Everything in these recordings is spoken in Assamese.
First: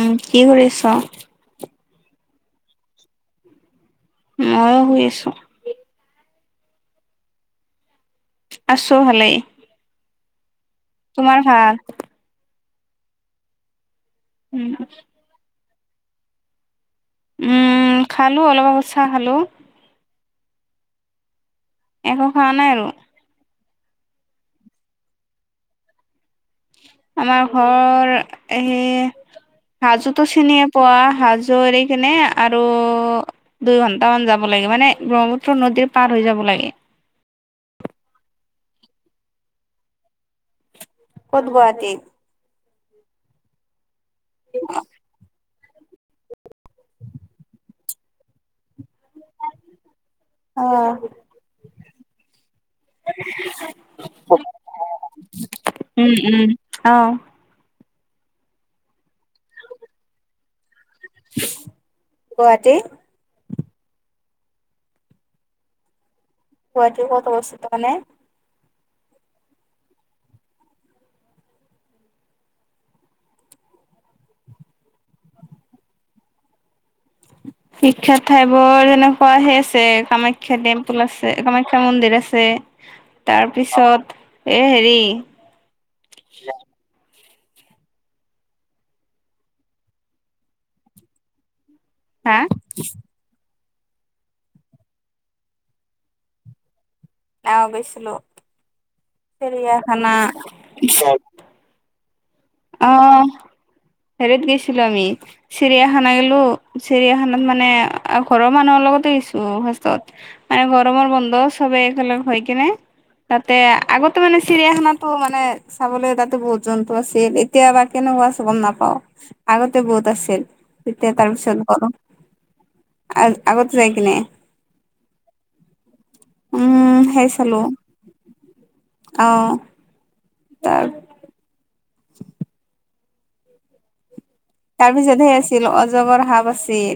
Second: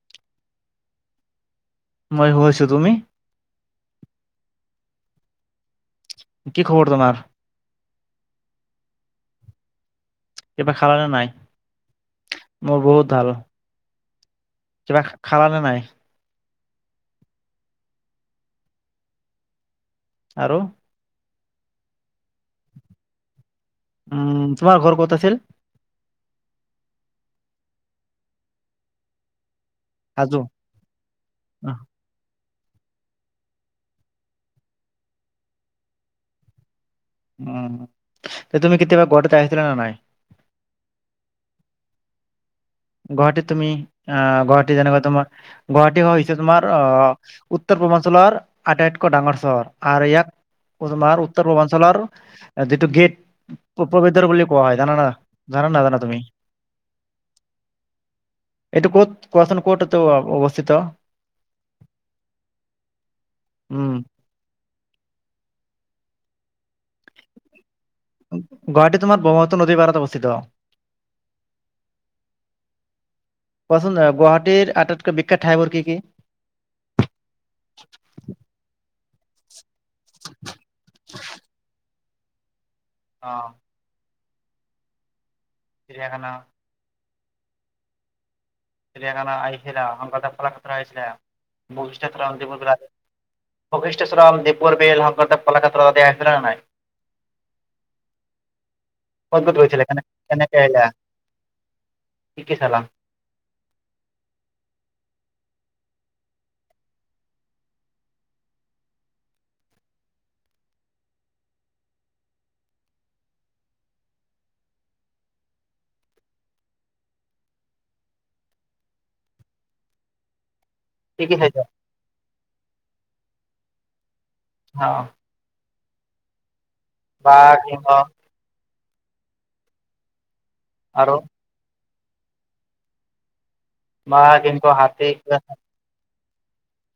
উম, কি কৰি আছা? মই শুইছোঁ। তুমি? মইয়ো, শুই আছোঁ। কি খবৰ তোমাৰ? আছোঁ, ভালেই। কিবা খালানে নাই? তোমাৰ ভাল? মোৰ বহুত ভাল! উম, কিবা খালা নে নাই? উম, খালোঁ অলপ আগত, চাহ খালোঁ। আৰু? একো খোৱা নাই আৰু। উম, তোমাৰ ঘৰ ক'ত আছিল? আমাৰ ঘৰৰ, এই হাজোতো হাজো চিনিয়ে, পোৱা? হাজো আহ, এৰি কিনে, আৰু দুই ঘণ্টামান যাব লাগে। মানে, ব্ৰহ্মপুত্ৰ নদীৰ পাৰ হৈ যাব লাগে। উম, তুমি কেতিয়াবা, গুৱাহাটীত আহিছিলা নে নাই? ক'ত গুৱাহাটী? গুৱাহাটীত তুমি, আঁ গুৱাহাটীত যেনেকুৱা তোমাৰ গুৱাহাটী হৈছে, তোমাৰ আঁ উত্তৰ-পূৰ্বাঞ্চলৰ আটাইতকৈ, ডাঙৰ চহৰ। আৰু ইয়াক, অ'। [unintelligible] উত্তৰ-পূৰ্বাঞ্চলৰ যিটো গেট, পূৱ পবিত্ৰ বুলি কোৱা হয়। জানানা, জানা নাজানা উম, তুমি? উম, অ'! এইটো ক'ত, কোৱাচোন ক'ত এইটো অৱস্থিত? [unintelligible] গুৱাহাটী। উম! গুৱাহাটিৰ ক'ত অৱস্থিত মানে গুৱাহাটী তোমাৰ ব্ৰহ্মপুত্ৰ নদীৰ পাৰত অৱস্থিত। কোৱাচোন গুৱাহাটীৰ আটাইতকৈ বিখ্যাত ঠাইবোৰ কি কি? বিখ্যাত ঠাইবোৰ এনো। অ হে আছে কামাখ্যা টেম্পুল আছে কামাখ্যা মন্দিৰ আছে। অ তাৰপিছত এ হেৰি চিৰিয়াখানা। চিৰিয়াখানা আহিছিলা, শংকৰদেৱ কলাক্ষেত্ৰ আহিছিলা, বৈশিষ্ঠ হা থান বশিষ্ঠাশ্ৰম, দ্বীপৰ বিল, শংকৰদেৱ কলাক্ষেত্ৰতে আহিছানে নাই? আ গৈছিলোঁ। ক'ত ক'ত গৈছিলা, কেনেকে আহিলা, কি কি চালা? অ হেৰিত গেছিলো আমি চিৰিয়াখানা গেলো, চিৰিয়াখানাত মানে ঘৰৰ মানুহৰ লগতো গেছিলোঁ ফাষ্টত তাই গৰমৰ বন্ধ চবে একেলগ হৈ কিনে তাতে আগতে মানে চিৰিয়াখানাতো মানে চাবলৈ তাতো বহুত জন্তু আছিল। এত এতিয়া বা কেনেকুৱা আছে গম নাপাও। আগতে বহুত আছিল এতিয়া কি কি তাৰপিছত চাইছা? নজানো আ আগত যাই কিনে অ। উম সেই বাঘ চালো, সিংহ অহ। তাৰ আৰু [inaudible] তাৰপিছত সে আছিল অজগৰ সাপ আছিল,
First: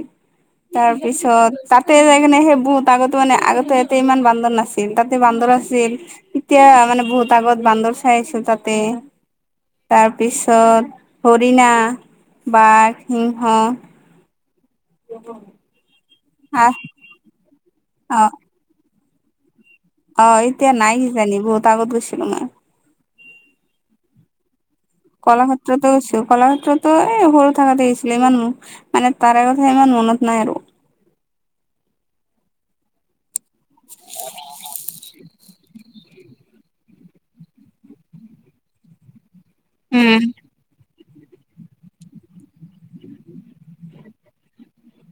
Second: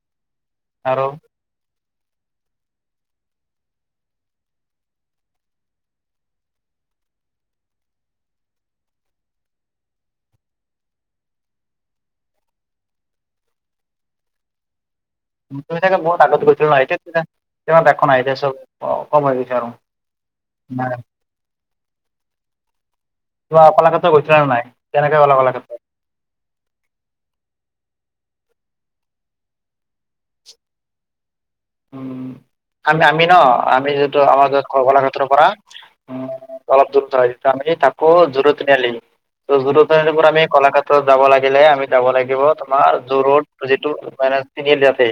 আৰু তাৰপিছত তাত তে যায়কিনে সেই বহুত আগত মানে আগতে ইয়াতে ইমান বান্দৰ নাছিল তাতে বান্দৰ আছিল এতিয়া মানে বহুত আগত বান্দৰ চাই আছোঁ তাতে। তাৰপিছত হৰিণা বাঘ, সিংহ অ। তুমি চাগে বহুত আগত গৈছিলা ন, এতিয়া তাতে একো নাই অ এতিয়া চব কম হৈ গৈছে আৰু। অ এতিয়া নাই কিজানি বহুত আগত গৈছিলো মই। কিবা কলাক্ষেত্ৰ গৈছিলা নে নাই? কেনেকে গ'লা কলাক্ষেত্ৰ? কলাক্ষেত্ৰত টো গৈছোঁ। কলাক্ষেত্ৰতো এই সৰু থকোতে গৈছিলোঁ ইমান, মানে তাৰে কথা ইমান মনত নাই আৰু। উম আমি আমি ন আমি যিহেতু আমাৰ ঘৰ, ঘৰ কলাক্ষেত্ৰৰ পৰা উম অলপ দূৰত হয় আমি থাকোঁ যোৰোড তিনিআলি। জু ৰোডতে উম আৰু আমি কলাক্ষে ত' যাব লাগিলে আমি যাব লাগিব তোমাৰ জু ৰোড যিটো মানে তিনিআলি আছে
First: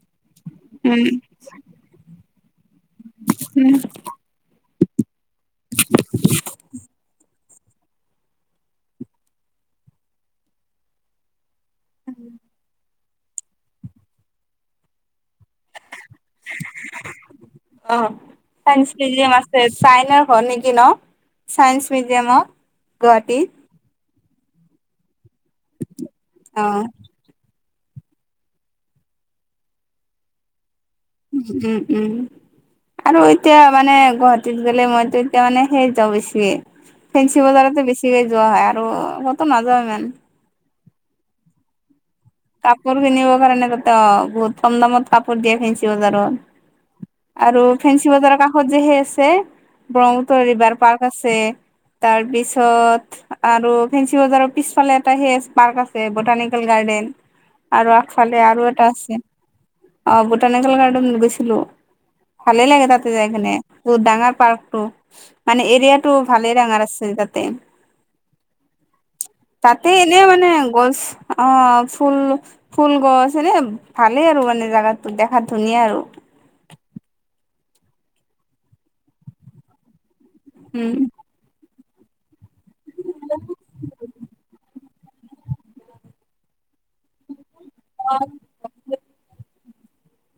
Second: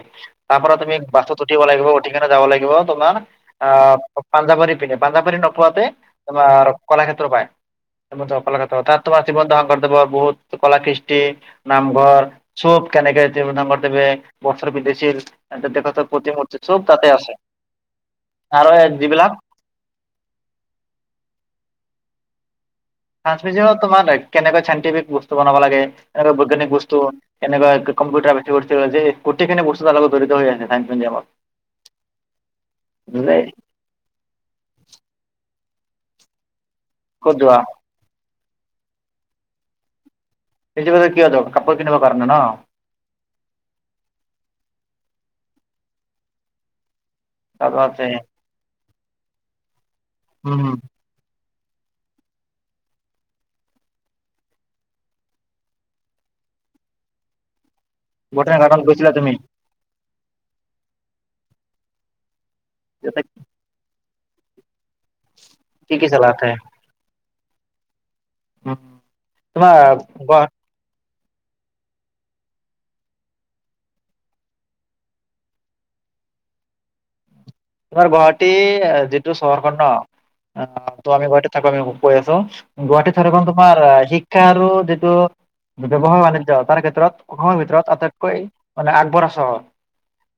তাৰ পৰা তুমি উম বাছত উঠিব লাগিব উঠি কিনে যাব লাগিব তোমাৰ উম। অ পাঞ্জাবাৰী পিনে। পাঞ্জাৱবাৰী নোপোৱাতে তোমাৰ কলাক্ষেত্ৰ পায়। কলাক্ষেত্ৰ তাত তোমাৰ শ্ৰীমন্ত শংকৰদেৱৰ বহুত কলা কৃষ্টি, নামঘৰ, চুপ কেনেকে তেওঁ শংকৰদেৱে বস্ত্ৰ পিন্ধিছিল? দেৱ দেৱতাৰ প্ৰতিমূৰ্তি চব তাতে অ আৰু চাইন্স এই মিউজিয়াম যিবিলাক আছে চাইনাৰ ঘৰ নেকি ন? চাইন্স মিউজিয়াম চাইঞ্চ মিউজিয়ামত তোমাৰ কেনেকৈ চাইণ্টিফিক বস্তু বনাব লাগে আৰু অ বৈজ্ঞানিক বস্তু এনেকুৱা কম্পিউটাৰ বিষয় বস্তুবোৰ যি গোটেইখিন বস্তু লগত জডিত হৈ আছে, চাইন্স মিউজিয়ামত। উম- উম, আৰু বুজিলে? এতিয়া মানে গুৱাহাটীত গ'লে মইতো এতিয়া মানে সেই যাওঁ বেছিকে, ক'ত ফেঞ্চি যোৱা বজাৰতো বেছি- কৈ যোৱা হয়। আৰু ক'তো নাযাওঁ ইমান। ফেঞ্চি বজাৰত কিয় যোৱা, কাপোৰ কিনিব পাৰে কাৰণে ন। কাপোৰ কিনিব কাৰণে তাতে অ, বহুত কম দামত কাপোৰ দিয়ে ফেঞ্চিবজাৰত। আৰু তাৰপাছে ফেঞ্চিবজাৰৰ কাষত যে সেই আছে, ব্ৰহ্মপুত্ৰ উম ৰিভাৰ পাৰ্ক আছে। তাৰপিছত আৰু ফেঞ্চি বজাৰৰ পিছফালে এটা পাৰ্ক আছে, বটানিকেল গাৰ্ডেন। আৰু আগফালে বটানী আৰু গাৰ্ডেনত এটা গৈছিলা আছে। তুমি অ, বটানিকেল গাৰ্ডেন গৈছিলোঁ, ভালেই লাগে তাতে যাই কিনে। বহুত ডাঙৰ পাৰ্কটো, মানে কি কি এৰিয়াটো চালা তাতে? ভালে ডাঙৰ আছে তাতে। উম। তোমাৰ তাতে এনেই গুৱা মানে গছ অ। ফুল- ফুল গছ এনে ভালেই আৰু মানে জাগাটো দেখাত ধুনীয়া আৰু। তোমাৰ গুৱাহাটী, যিটো চহৰখনৰ ন উম ত, আমি গুৱাহাটীত থাকোঁ আমি গৈ আহিছো। গুৱাহাটীত থাকি গ'ল তোমাৰ শিক্ষা আৰু যিটো ব্যৱসায় বাণিজ্যতাৰ ক্ষেত্ৰত অসমৰ ভিতৰত আটাইতকৈ মানে আগবঢ়া চহৰ।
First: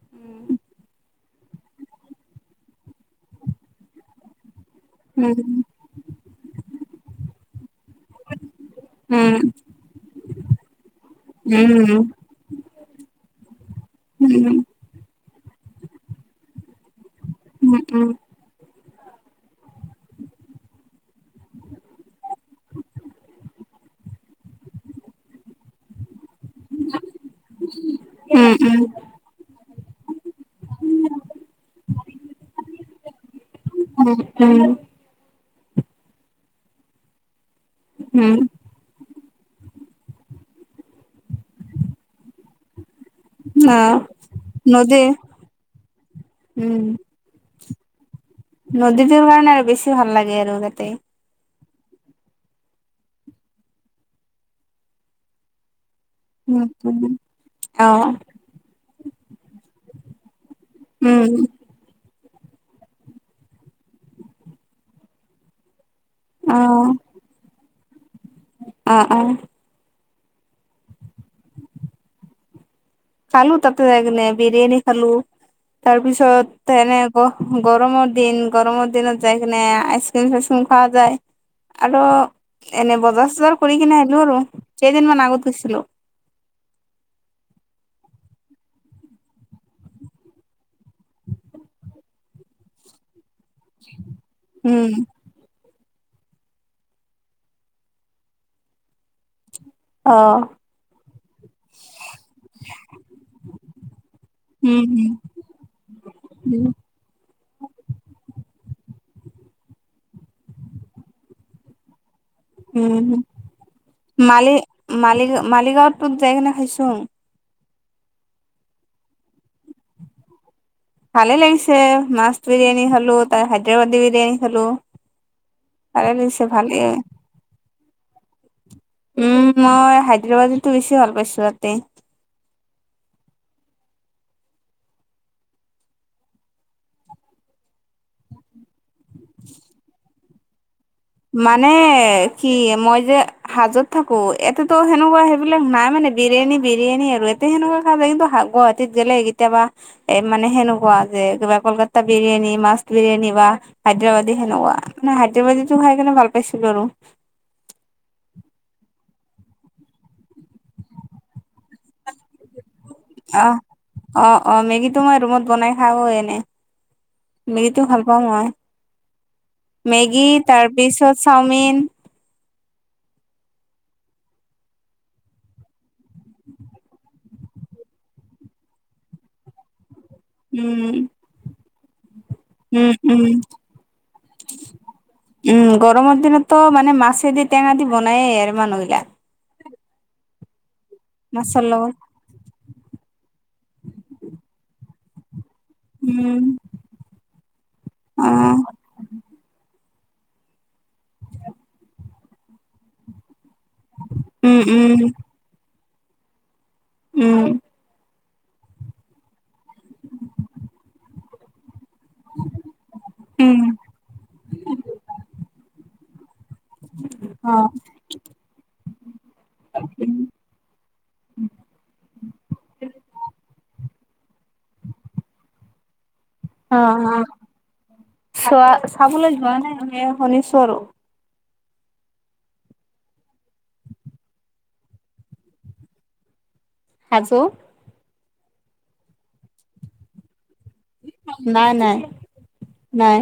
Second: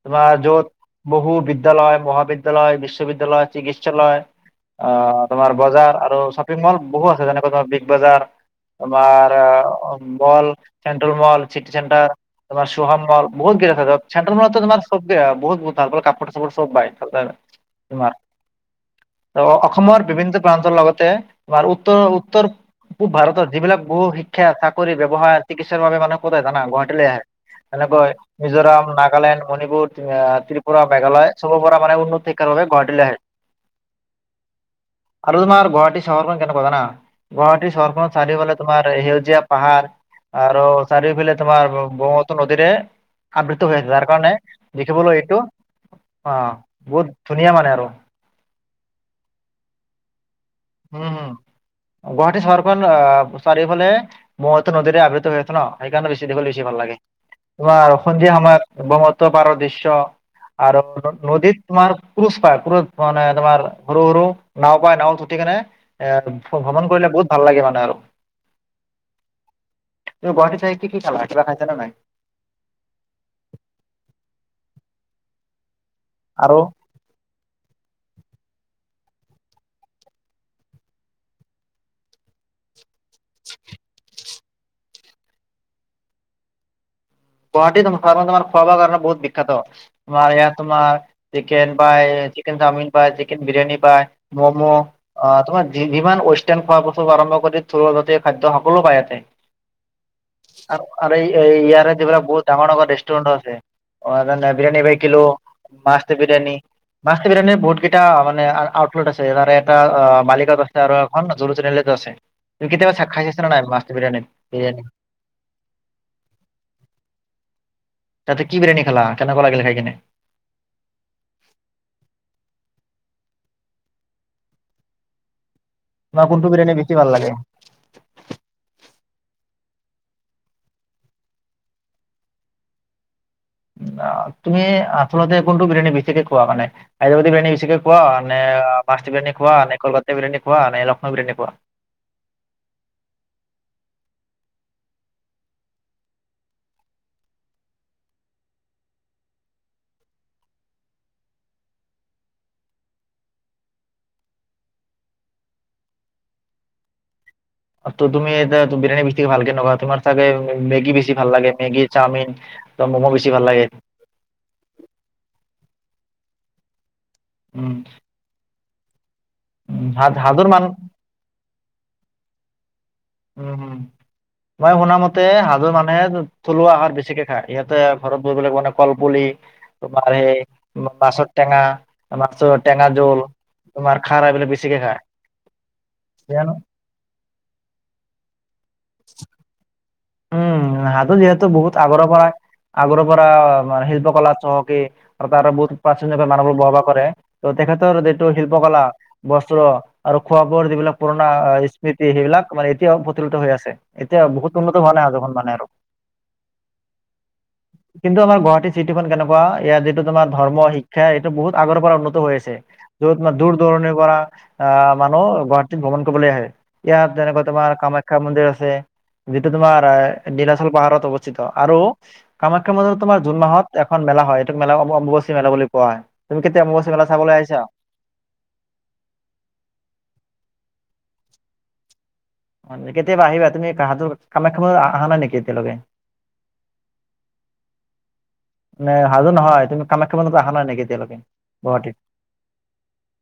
তোমাৰ য'ত বহু বিদ্যালয়, মহাবিদ্যালয়, বিশ্ববিদ্যালয়, চিকিৎসালয় অ, উম তোমাৰ বজাৰ আৰু শ্বপিং মল বহু আছে। যেনেকৈ তোমাৰ বি বিগ বজাৰ, আমাৰ mall, central mall, city um um centre তোমাৰ চোহান মল বহুত দেখা যায়, চেণ্টাৰ মলটো তোমাৰ চবেই বহুত- বহুত ভাল কাপোৰ চাপোৰ চব পায়। পোৱা যায়, তোমাৰ। অসমৰ বিভিন্ন প্ৰান্তৰ লগতে তোমাৰ উত্তৰ- উত্তৰ পূব ভাৰতত যিবিলাক বহু শিক্ষা, চাকৰি, ব্যৱসায়, চিকিৎসাৰ বাবে মানুহে ক'ত আহে জানা, গুৱাহাটীলৈ আহে। যেনেকৈ মিজোৰাম, নাগালেণ্ড, মণিপুৰ, ত্ৰিপুৰা, মেঘালয় চবৰ পৰা- উন্নতিৰ কাৰণে গুৱাহাটীলৈ আহে। আৰু তোমাৰ গুৱাহাটী চহৰখন কেনেকুৱা জানা, গুৱাহাটীচহৰখনৰ চাৰিওফালে তোমাৰ সেউজীয়া পাহাৰ আৰু চাৰিওফালে তোমাৰ ব্ৰহ্মপুত্ৰৰ নদীৰে আবৃত হৈ আছে। আহ, যাৰ কাৰণে নদী দেখিবলৈ এইটো অ, উম বহুত ধুনীয়া মানে আৰু। নদীটোৰ কাৰণে আৰু বেছি ভাল লাগে আৰু তাতে। উম, হু। গুৱাহাটী চহৰখন অ, চাৰিফালে ব্ৰহ্মপুত্ৰৰ নদীৰে আবৃত্ত হৈ আছে ন, সেইকাৰণে বে - দেখিবলৈ বেছি ভাল লাগে। অ তোমাৰ সন্ধিয়া সময়ত ব্ৰহ্মপুত্ৰ পাৰৰ দৃশ্য আৰু উম নদীত তোমাৰ পুৰুষ পায়, পুৰুষ মানে তোমাৰ সৰু সৰু নাও পায়, নাওত উঠি কেনে এ অ ভ্ৰমণ কৰিলে বহুত ভাল লাগে মানে আৰু। অ- অ। তুমি গুৱাহাটী চাই কি কি খালা, কিবা খাইচা নে নাই? খালোঁ তাতে যায় কেনে, বিৰিয়ানী খালোঁ। আৰু তাৰপিছত এনে গৰমৰ দিন, গৰমৰ দিনত যাই কিনে আইচক্ৰীম- চাইচক্ৰীম খোৱা যায়। আৰু এনে বজাৰ - চজাৰ কৰি কিনে আহিলোঁ আৰু কেইদিনমান আগত গৈছিলোঁ। গুৱাহাটী চহৰ খনত তোমাৰ খোৱা বোৱাৰ কাৰণে বহুত বিখ্যাত, তোমাৰ ইয়াত তোমাৰ চিকেন পাই চিকেন, চাওমিন পায়, চিকেন বিৰিয়ানি পায়, ম'মো উম অ, তোমাৰ যিমান ৱেষ্টাৰ্ণ খোৱা বস্তুৰ লগতে থলুৱা খাদ্য সকলো পায় ইয়াতে। অ আৰো ইয়াৰে যিবিলাক বহুত ডাঙৰ- ডাঙৰ ৰেষ্টুৰেন্ট আছে, অ, বিৰিয়ানী উম by kilo must biryani. Must biryani বহুত কেইটা মানে [unintelligible] আছে, তাৰে এটা মালিগাঁৱত আছে আৰু এখন জু ৰোড তিনি আলিটো আছে। তুমি উম কেতিয়াবা উম [unintelligible] খাই চাইছানে নাই মাষ্ট বিৰিয়ানীত বিৰিয়ানী? মালিগাঁৱত [unintelligible] তাতে কি বিৰিয়ানী খালা? কেনেুৱা লাগিল খাই কিনে? ভালে লাগিছে, মাষ্ট বিৰিয়ানী খালো, তাৰ হাইদৰাবাদী বিৰিয়ানী খালো। তোমাৰ কোনটো বিৰিয়ানী বেছি ভাল [inaudible] লাগে উম মই হাইদৰাবাদীটো বেছি ভাল পাইছো তাতে! [unintelligible] তু‌মি আচলতে কোনটো বিৰিয়ানী বেছিকে খোৱা মানে? হাইদৰাবাদী বিৰিয়ানী বেছিকৈ খোৱাে, ‌ নে মাষ্ট বিৰিয়ানী খোৱা নে কলকাতা বিৰিয়ানী খোৱাে লক্ষ্ণৌ বিৰিয়ানী খোৱা? মানে [unintelligible] মই যে হাজোত থাকো। [unintelligible] ‌ সেনেকুৱা সেইবিলাক নাই মানে বিৰিয়ানী বিৰিয়ানী আৰু, [unintelligible] [unintelligible] কেতিয়াবা এ মানে সেনেকুৱা যে কিবা কলকাতা বিৰিয়ানী মাষ্ট বিৰিয়ানী বা হায়দৰাবাদী সেনেকুৱা, মই হায়দৰাবাদীটো খাই কিনে ভাল পাইছিলো আৰু! তু-তুমি এটা বিৰিয়ানী বেছি ভালকে [unintelligible] তোমাৰ চাগে মেগী বছি ভাল লাগে, মেগী চাওমিন! [unintelligible] মোমো বেছি ভাল আহ লাগে! অ অ মেগীটো মই ৰুমত বনাই খাওঁ এনে উম মেগীটো ভাল [unintelligible] উম, হাজ মেগী, হাজোৰ মান তাৰপিছত চাওমিন উম হম। মই শুনা মতে হাজোৰ মানুহে থলুৱা আহাৰ বেছিকে খায়, ইহঁতে ঘৰত [unintelligible] কল পুলি, তোমাৰ সেই উম, মাছৰ টেঙা, মাছৰ উম টেঙা জোল উম, তোমাৰ খাৰ এইবিলাক বেছিকে খায় উম গৰমৰ জানো দিনততো মানে মছে দি টেঙা দি বনায়েই আৰু মানুহবিলাক উম [unintelligible] যিহেতু মাছৰ বহুত লগত, আগৰ পৰা আগৰ পৰা মানে শিল্প কলাত চহকী [unintelligible] প্ৰাচীন উম, মানুহবোৰ বহবাহ কৰে ত তেখেতৰ যটো শিল্প অ', কলা, বস্ত্ৰ আৰু খোৱা বোৱাৰ যিবিলাক পুৰণা স্মৃতি, সেইবিলাক মানে এতিয়াও [unintelligible] হৈ আছে। এতিয়া বহুত উম, উন্নত হোৱা উম, নাই [unintelligible] উম। কিন্তু আমাৰ গুৱাহাটী চিটিখন কেনেকুৱা, ইয়াত যিটো তোমাৰ ধৰ্ম শিক্ষা এইটো বহুত আগৰ পৰা [unintelligible] হৈ আছে। য'ত [unintelligible] উম, দূৰ-দূৰণিৰ পৰা আহ মানুহ গুৱাহাটীত ভ্ৰমণ কৰিবলৈ আহে। ইয়াত তেনেকুৱা অ', তোমাৰ কামাখ্যা মন্দিৰ আছে। [unintelligible] তোমাৰ এ নীলাচল পাহাৰত অৱস্থিত আৰু কামাখ্যা মন্দিৰত তোমাৰ জুন মাহত এখন মেলা হয়, এইটো মেলা অম্ববাচী মেলা বুলি কোৱা হয়। তুমি কেতিয়া অ', [unintelligible] মেলা অ'। চাবলৈ আহিছা? চোৱা চাবলৈ যোৱা নাই [unintelligible] শুনিছোঁ আৰু। কেতিয়াবা আহিবা তুমি [unintelligible] কামাখ্যা মন্দিৰত অহা নাই নেকি এতিয়ালৈকে? [unintelligible] [unintelligible] হাজো‌ নহয় তুমি কামাখ্যা মন্দিৰত অহা নাই নেকি এতিয়ালৈকে নাই, গুৱাহাটীত? নাই, নাই,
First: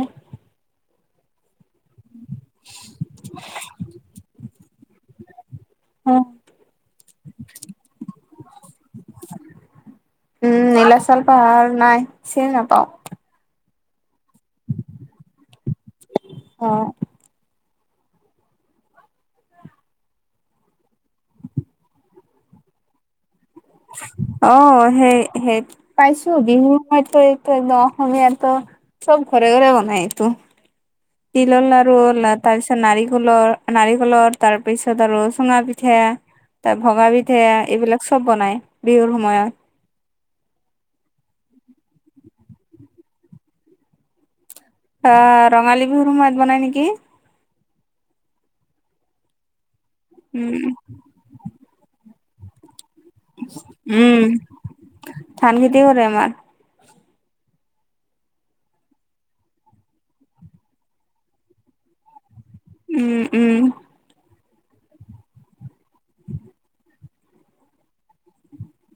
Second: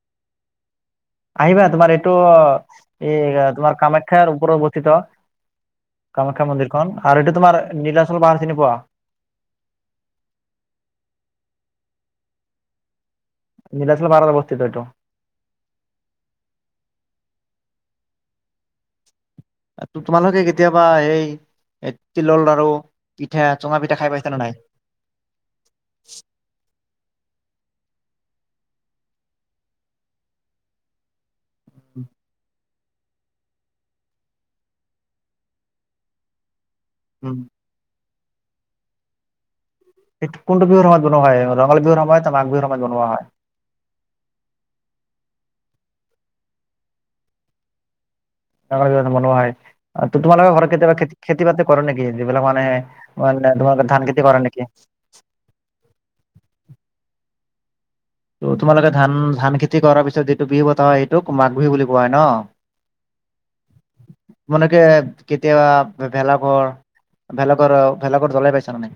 আহিবা তোমাৰ এইটো, এই তোমাৰ কামাখ্যাৰ ওপৰত [unintelligible] উম, কামাখ্যা মন্দিৰখন, আৰু এইটো তোমাৰ নীলাচল পাহাৰ চিনি পোৱা? উম নীলাচল পাহাৰ, নাই চিনি নাপাওঁ। নীলাচল পাহাৰত অৱস্থিত এইটো। অ। তোমালোকে কেতিয়াবা এইে তিলৰ লাৰু, পিঠা, চুঙা [unintelligible] নাই? অ'সেই, সেইত। পাইছো বিহুসময়তো এইটো একদম অসমীয়া তো চব ঘৰে, ঘৰে বনাই এইটো। তিলৰ লাৰু লা তাছ ত' নাৰিকলৰ, নাৰিকলৰ তাৰ পিছত আৰু চুঙা পিঠা তে ভঙা উম পিঠা এইবিলাক চব বনায় বিহুৰ সময়ত। এইটো কোনটো বিহুৰ সময়ত বনোৱা হয় ৰঙালী বিহুৰ সময়ত [unintelligible] মাঘ বিহুৰ সময়ত বনোৱা হয়? অ'ৰঙালী বিহুৰ সময়ত বনায় নেকি। [unintelligible] বনোৱা হয় অ' তো-তোমালোকৰ ঘৰত উম, কেতিয়াবা খেত-খেতি বাতি কৰে নেকি যিবিলাক মানুহে মানে তোমালোকে ধান উম, খেতি কৰা নেকি? ধান খতি কৰে আমাৰ। ত' তোমালোকে ধান-ধান খেতি কৰা পিছত যিটো বিহু পতা হয়, সেইটোক মাঘ বিহু বুলি কোৱা হয় ন? উম, উম। তোমালোকে কেতিয়াবা ভে-ভেলাঘৰ ভেলাঘৰ, ভেলাঘৰ জ্বলাই পাইছা নে নাই?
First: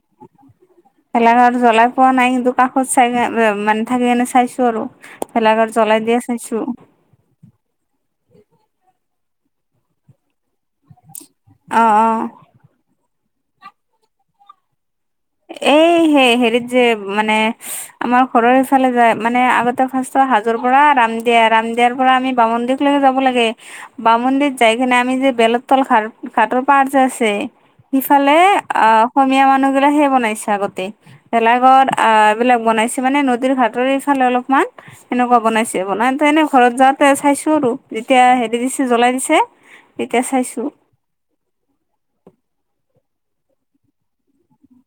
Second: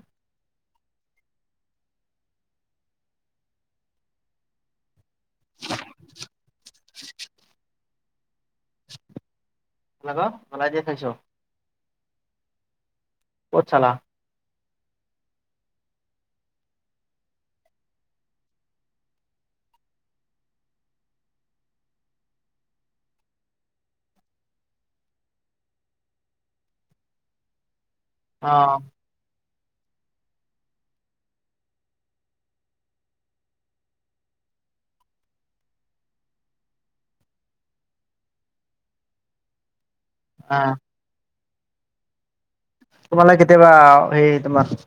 ভেলাঘৰ জ্বলাই পোৱা নাই কিন্তু কাষত চাইকে মানে থাকি কেনে চাইছো আৰু। ভেলাঘৰ জ্বলাই দিয়া চাইছো। ভেলাঘৰ জ্বলাই দিয়া চাইছ? অ'অ'। ক'ত চালা? এই সেই হেৰিত যে, মানে আমাৰ ঘৰৰ সিফালে যে মানে আগতে ফাৰ্ষ্ট চ' হাজোৰ পৰা ৰাম দিয়া, ৰাম দিয়াৰ পৰা আমি বামন্দিকলৈকে যাব লাগে বামন্দিত যাই কেনে আমি যে বেলত তল ঘাৰ ঘাটৰ পাৰ যে আছে সিফালে অ' অসমীয়া মানুহ বোৰে সেই বনাইছে আগতে ভেলাঘৰ আহ, এইবিলাক বনাইছে মানে নদীৰ ঘাটৰএইফালে অলপমান সেনেকুৱা বনাইছে বনাওতে এনেই ঘৰত যাওঁতে চাইছো আৰু যেতিয়া হেৰি দিছে জ্বলাই দিছে। [inaudible] তেতিয়া চাইছোঁ। অ', তোমালৈ কেতিয়াবা অ'সেই তোমাৰ